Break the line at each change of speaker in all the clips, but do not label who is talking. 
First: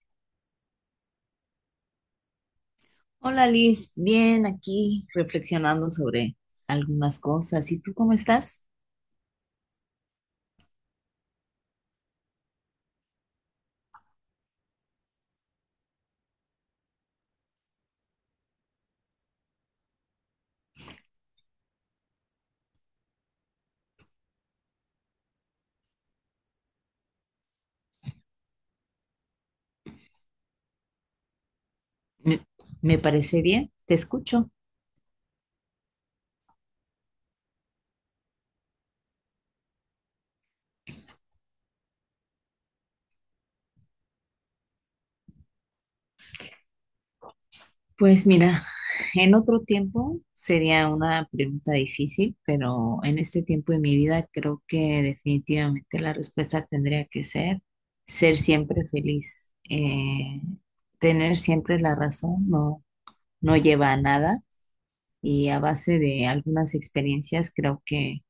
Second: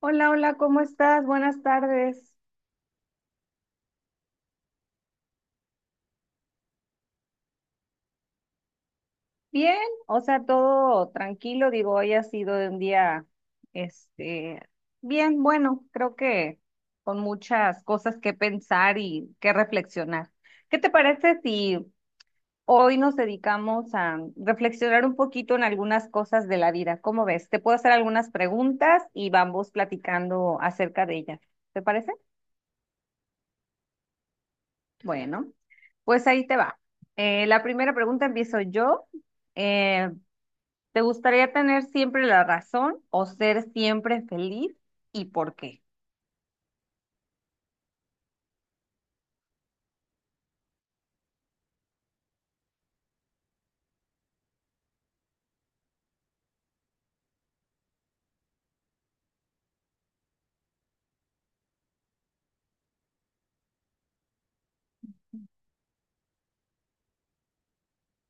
Hola, hola, ¿cómo estás? Buenas tardes.
Hola Liz, bien aquí reflexionando sobre algunas cosas. ¿Y tú cómo estás?
Bien, o sea, todo tranquilo, digo, hoy ha sido un día, este, bien, bueno, creo que con muchas cosas que pensar y que reflexionar. ¿Qué te parece si hoy nos dedicamos a reflexionar un poquito en algunas cosas de la vida? ¿Cómo ves? Te puedo hacer algunas preguntas y vamos platicando acerca de ellas. ¿Te parece?
Me, me parece bien, te escucho.
Bueno, pues ahí te va. La primera pregunta empiezo yo. Eh, ¿Te gustaría tener siempre la razón o ser siempre feliz y por qué?
Pues mira, en otro tiempo sería una pregunta difícil, pero en este tiempo de mi vida creo que definitivamente la respuesta tendría que ser ser siempre feliz. Tener siempre la razón no, no lleva a nada y a base de algunas experiencias creo que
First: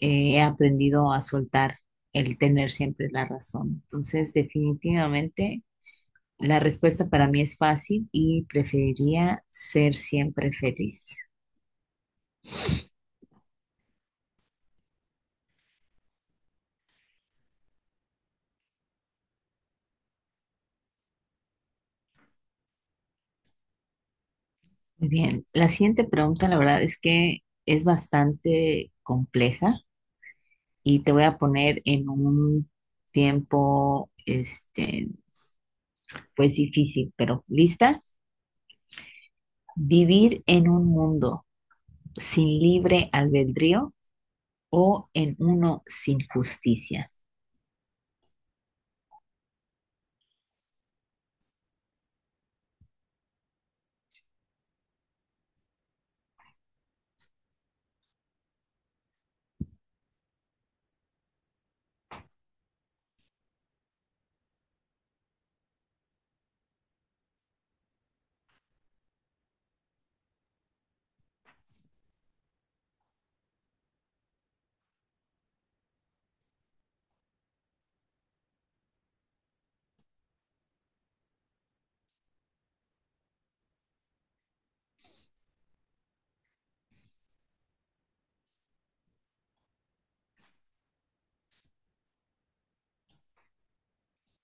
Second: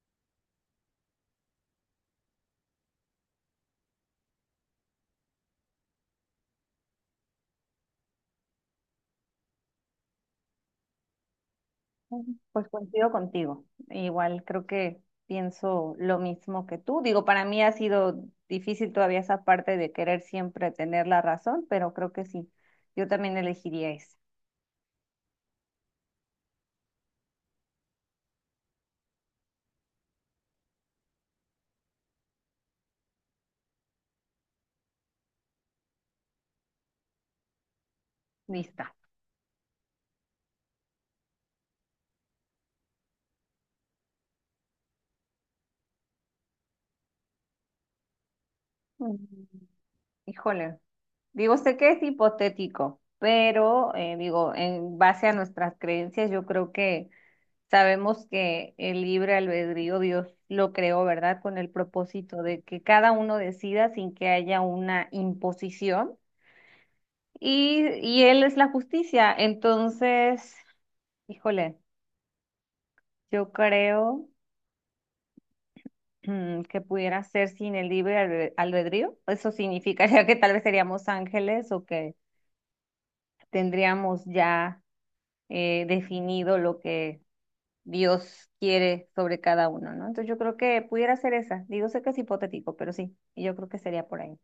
he aprendido a soltar el tener siempre la razón. Entonces, definitivamente, la respuesta para mí es fácil y preferiría ser siempre feliz.
Ujú. Pues coincido contigo. Igual creo que pienso lo mismo que tú. Digo, para mí ha sido difícil todavía esa parte de querer siempre tener la razón, pero creo que sí. Yo también elegiría esa.
Muy bien, la siguiente pregunta, la verdad es que es bastante compleja y te voy a poner en un tiempo, este, pues difícil, pero ¿lista?
Lista.
¿Vivir en un mundo sin libre albedrío o en uno sin justicia?
Mm, Híjole. Digo, sé que es hipotético, pero digo, en base a nuestras creencias, yo creo que sabemos que el libre albedrío Dios lo creó, ¿verdad? Con el propósito de que cada uno decida sin que haya una imposición. Y Él es la justicia. Entonces, híjole, yo creo que pudiera ser sin el libre albedrío. Eso significaría que tal vez seríamos ángeles o que tendríamos ya definido lo que Dios quiere sobre cada uno, ¿no? Entonces yo creo que pudiera ser esa. Digo, sé que es hipotético, pero sí, y yo creo que sería por ahí.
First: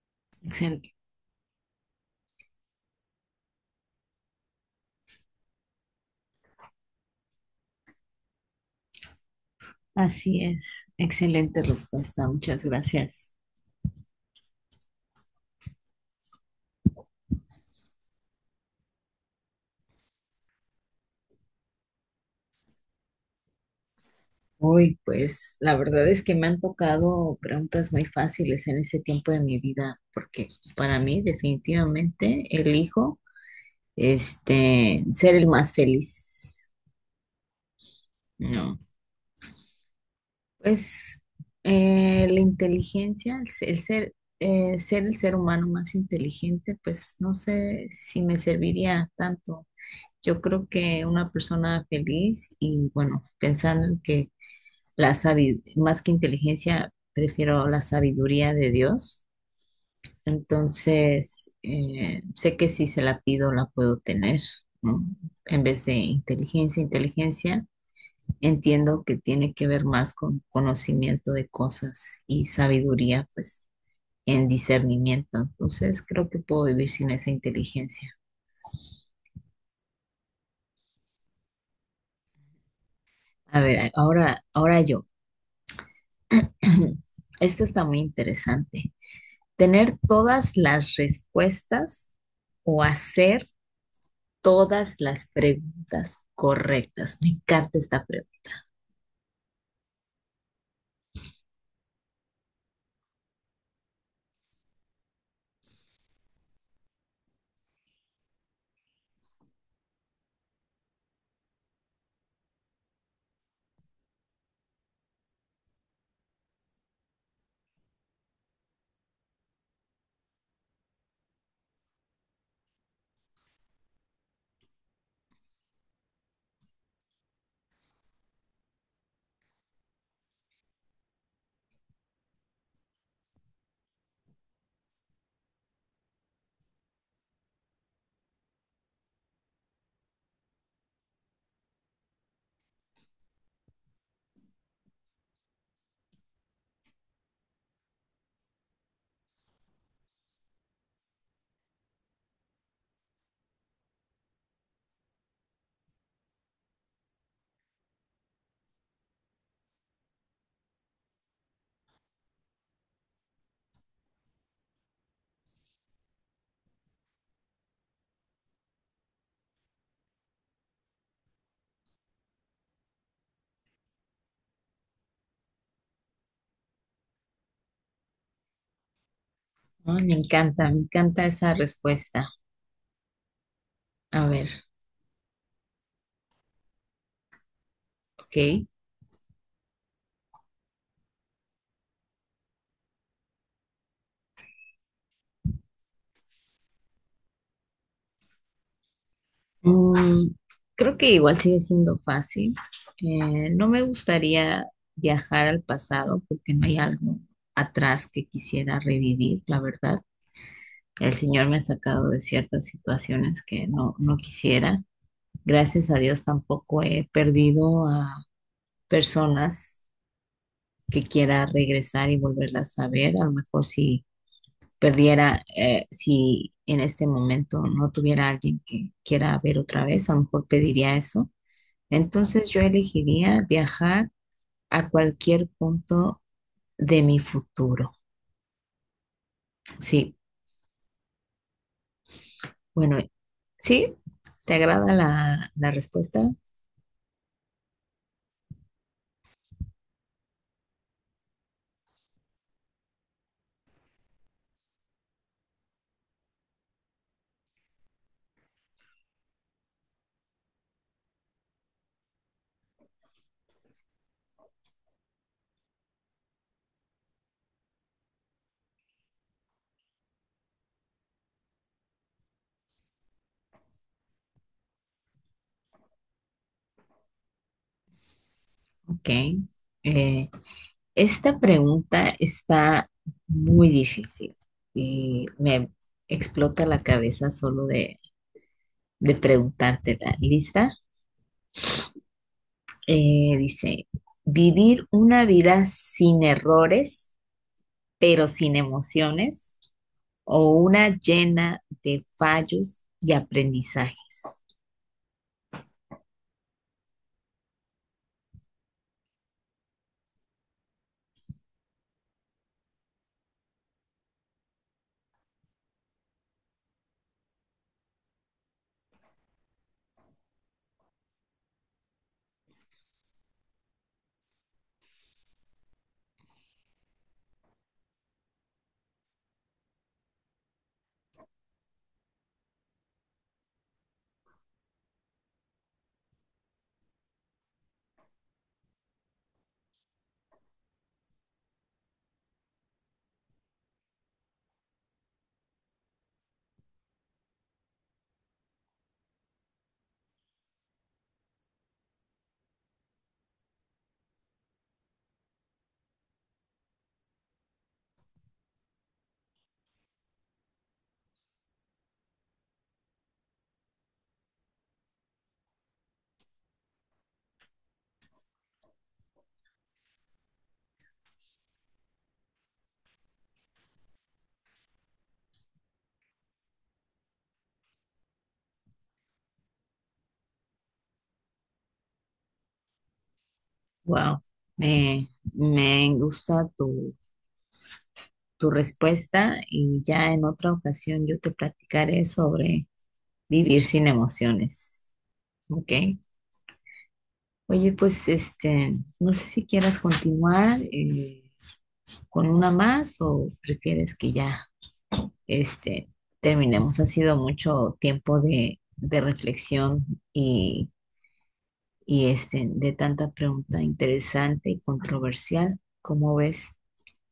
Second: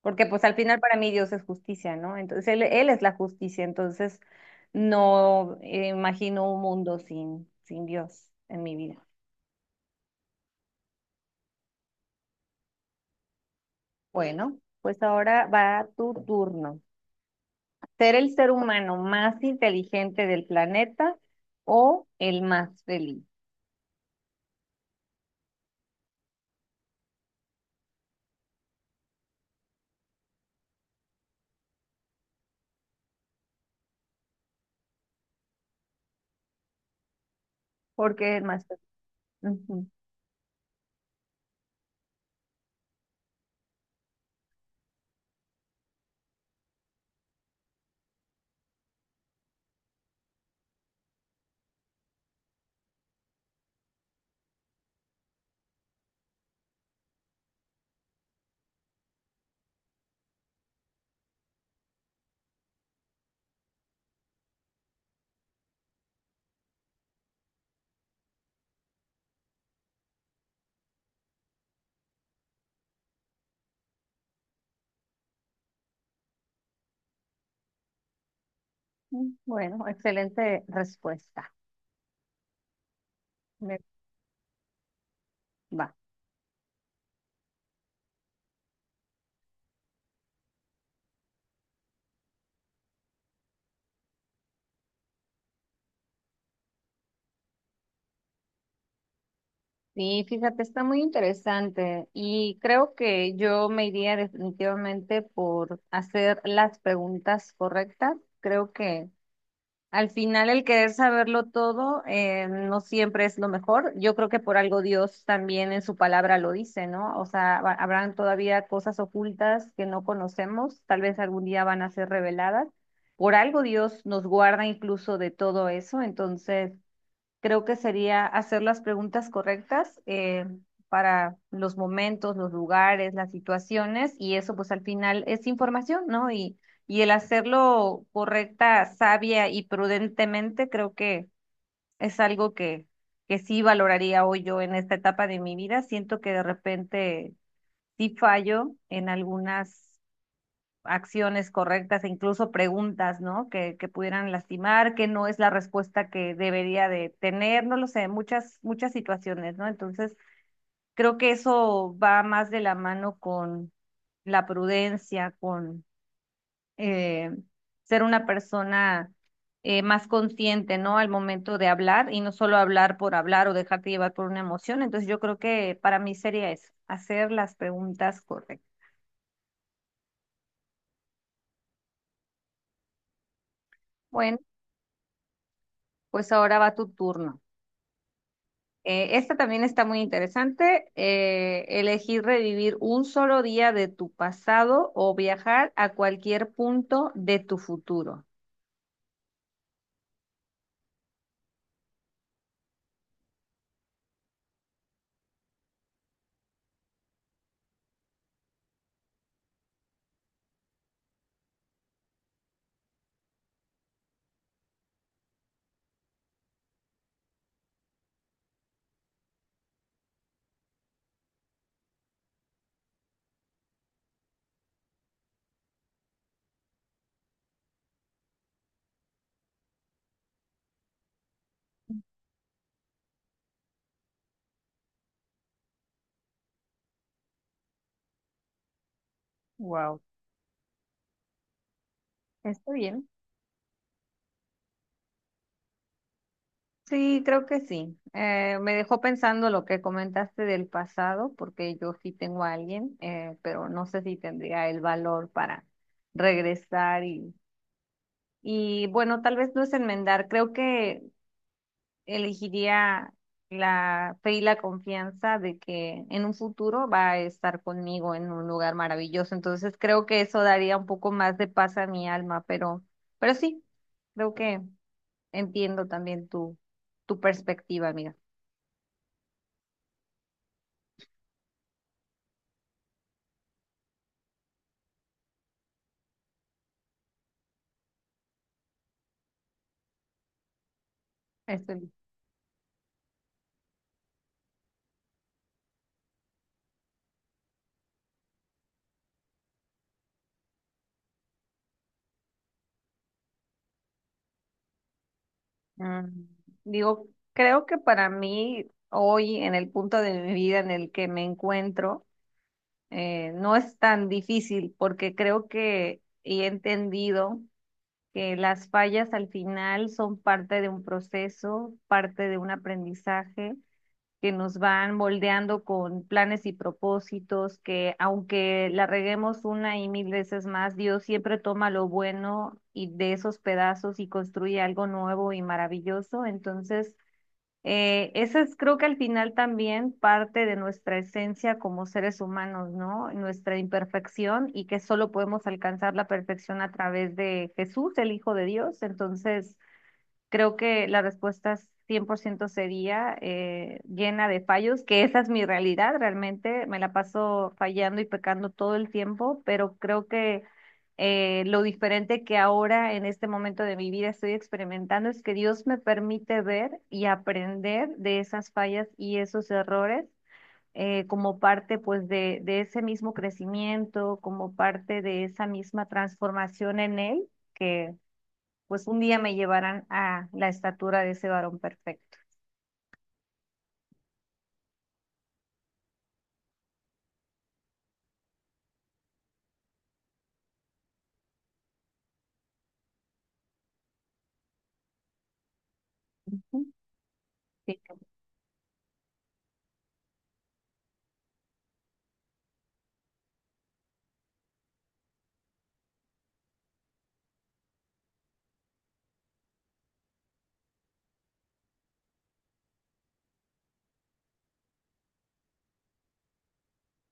Porque pues al final
Excelente.
para mí Dios es justicia, ¿no? Entonces él es la justicia, entonces no imagino un mundo sin Dios en mi vida.
Así es. Excelente respuesta. Muchas gracias.
Bueno, pues ahora va tu turno. ¿Ser el ser humano más inteligente del planeta o el más feliz?
Uy, pues la verdad es que me han tocado preguntas muy fáciles en ese tiempo de mi vida, porque para mí definitivamente elijo este ser el más feliz.
¿Por qué el más
No.
feliz? Ujú.
Pues la inteligencia, el, se- el ser, ser el ser humano más inteligente, pues no sé si me serviría tanto. Yo creo que una persona feliz y bueno, pensando en que más que inteligencia, prefiero la sabiduría de Dios. Entonces, sé que si se la pido, la puedo tener, ¿no? En vez de inteligencia. Entiendo que tiene que ver más con conocimiento de cosas y sabiduría, pues en discernimiento. Entonces creo que puedo vivir sin esa inteligencia.
Bueno, excelente respuesta.
A
Me-
ver, ahora, ahora yo.
Va.
Esto está muy interesante. Tener todas las respuestas o hacer todas las preguntas correctas. Me encanta esta pregunta.
Sí, fíjate, está muy interesante y creo que yo me iría definitivamente por hacer las preguntas correctas. Creo que al final el querer saberlo todo no siempre es lo mejor. Yo creo que por algo Dios también en su palabra lo dice, ¿no? O sea, habrán todavía cosas ocultas que no conocemos, tal vez algún día van a ser reveladas. Por algo Dios nos guarda incluso de todo eso, entonces. Creo que sería hacer las preguntas correctas para los momentos, los lugares, las situaciones, y eso pues al final es información, ¿no? Y el hacerlo correcta, sabia y prudentemente, creo que es algo que sí valoraría hoy yo en esta etapa de mi vida. Siento que de repente sí fallo en algunas acciones correctas e incluso preguntas, ¿no? Que pudieran lastimar, que no es la respuesta que debería de tener, no lo sé, muchas, muchas situaciones, ¿no? Entonces, creo que eso va más de la mano con la prudencia, con eh, ser una persona más consciente, ¿no? Al momento de hablar y no solo hablar por hablar o dejarte llevar por una emoción. Entonces, yo creo que para mí sería eso, hacer las preguntas correctas.
Ah, me encanta, me encanta esa respuesta. A
Bueno,
ver,
pues ahora va tu turno.
ok.
Esta también está muy interesante. Elegir revivir un solo día de tu pasado o viajar a cualquier punto de tu futuro.
Mm, creo que igual sigue siendo fácil. No me gustaría viajar al pasado porque no hay algo atrás que quisiera revivir, la verdad. El Señor me ha sacado de ciertas situaciones que no, no quisiera. Gracias a Dios tampoco he perdido a personas que quiera regresar y volverlas a ver. A lo mejor si perdiera, si en este momento no tuviera alguien que quiera ver otra vez, a lo mejor pediría eso. Entonces yo elegiría viajar a cualquier punto de mi futuro.
Wow,
Sí,
está
bueno,
bien.
¿sí? ¿Te agrada la respuesta?
Sí, creo que sí. Me dejó pensando lo que comentaste del pasado, porque yo sí tengo a alguien, pero no sé si tendría el valor para regresar y bueno, tal vez no es enmendar. Creo que elegiría la fe y la confianza de que en un futuro va a estar conmigo en un lugar maravilloso. Entonces creo que eso daría un poco más de paz a mi alma, pero sí, creo que entiendo también tu perspectiva, amiga.
Ok. Eh, esta pregunta está muy difícil y me explota la cabeza solo de preguntártela. ¿Lista?
Estoy.
Dice, ¿vivir una vida sin errores, pero sin emociones? ¿O una llena de fallos y aprendizajes?
mm, Digo, creo que para mí hoy, en el punto de mi vida en el que me encuentro, no es tan difícil porque creo que he entendido que las fallas al final son parte de un proceso, parte de un aprendizaje que nos van moldeando con planes y propósitos, que aunque la reguemos una y mil veces más, Dios siempre toma lo bueno y de esos pedazos y construye algo nuevo y maravilloso. Entonces, esa es creo que al final también parte de nuestra esencia como seres humanos, ¿no? Nuestra imperfección y que solo podemos alcanzar la perfección a través de Jesús, el Hijo de Dios. Entonces, creo que la respuesta es 100% sería llena de fallos, que esa es mi realidad realmente. Me la paso fallando y pecando todo el tiempo, pero creo que lo diferente que ahora en este momento de mi vida estoy experimentando es que Dios me permite ver y aprender de esas fallas y esos errores como parte pues de ese mismo crecimiento, como parte de esa misma transformación en Él que pues un día me llevarán a la estatura de ese varón perfecto.
Wow, me, me gusta tu respuesta y ya en otra ocasión yo te platicaré sobre vivir sin emociones. ¿Ok? Oye,
Sí,
pues este, no sé si quieras continuar con una más o prefieres que ya este, terminemos. Ha sido mucho tiempo de reflexión y este, de tanta pregunta interesante y controversial. ¿Cómo ves?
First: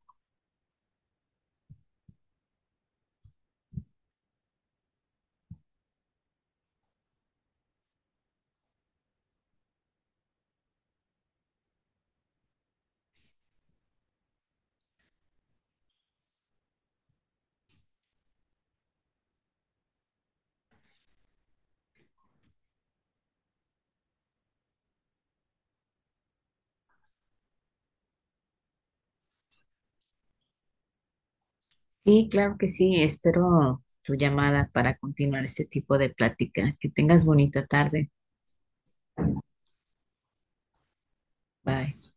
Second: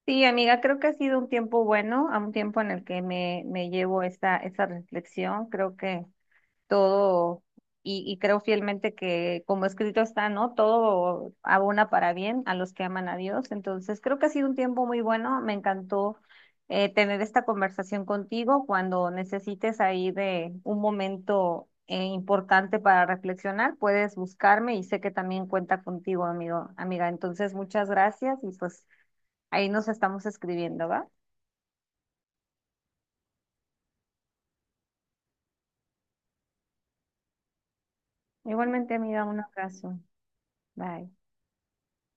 sí, amiga, creo que ha sido un tiempo bueno, a un tiempo en el que me llevo esta reflexión. Creo que todo, y creo fielmente que como escrito está, ¿no? Todo abona para bien a los que aman a Dios. Entonces, creo que ha sido un tiempo muy bueno. Me encantó tener esta conversación contigo cuando necesites ahí de un momento importante para reflexionar. Puedes buscarme y sé que también cuenta contigo, amigo, amiga. Entonces, muchas gracias y pues ahí nos estamos escribiendo, ¿va?
Sí, claro que sí. Espero tu llamada para continuar este tipo de plática. Que tengas bonita tarde.
Igualmente, amiga, un abrazo. Bye.
Bye.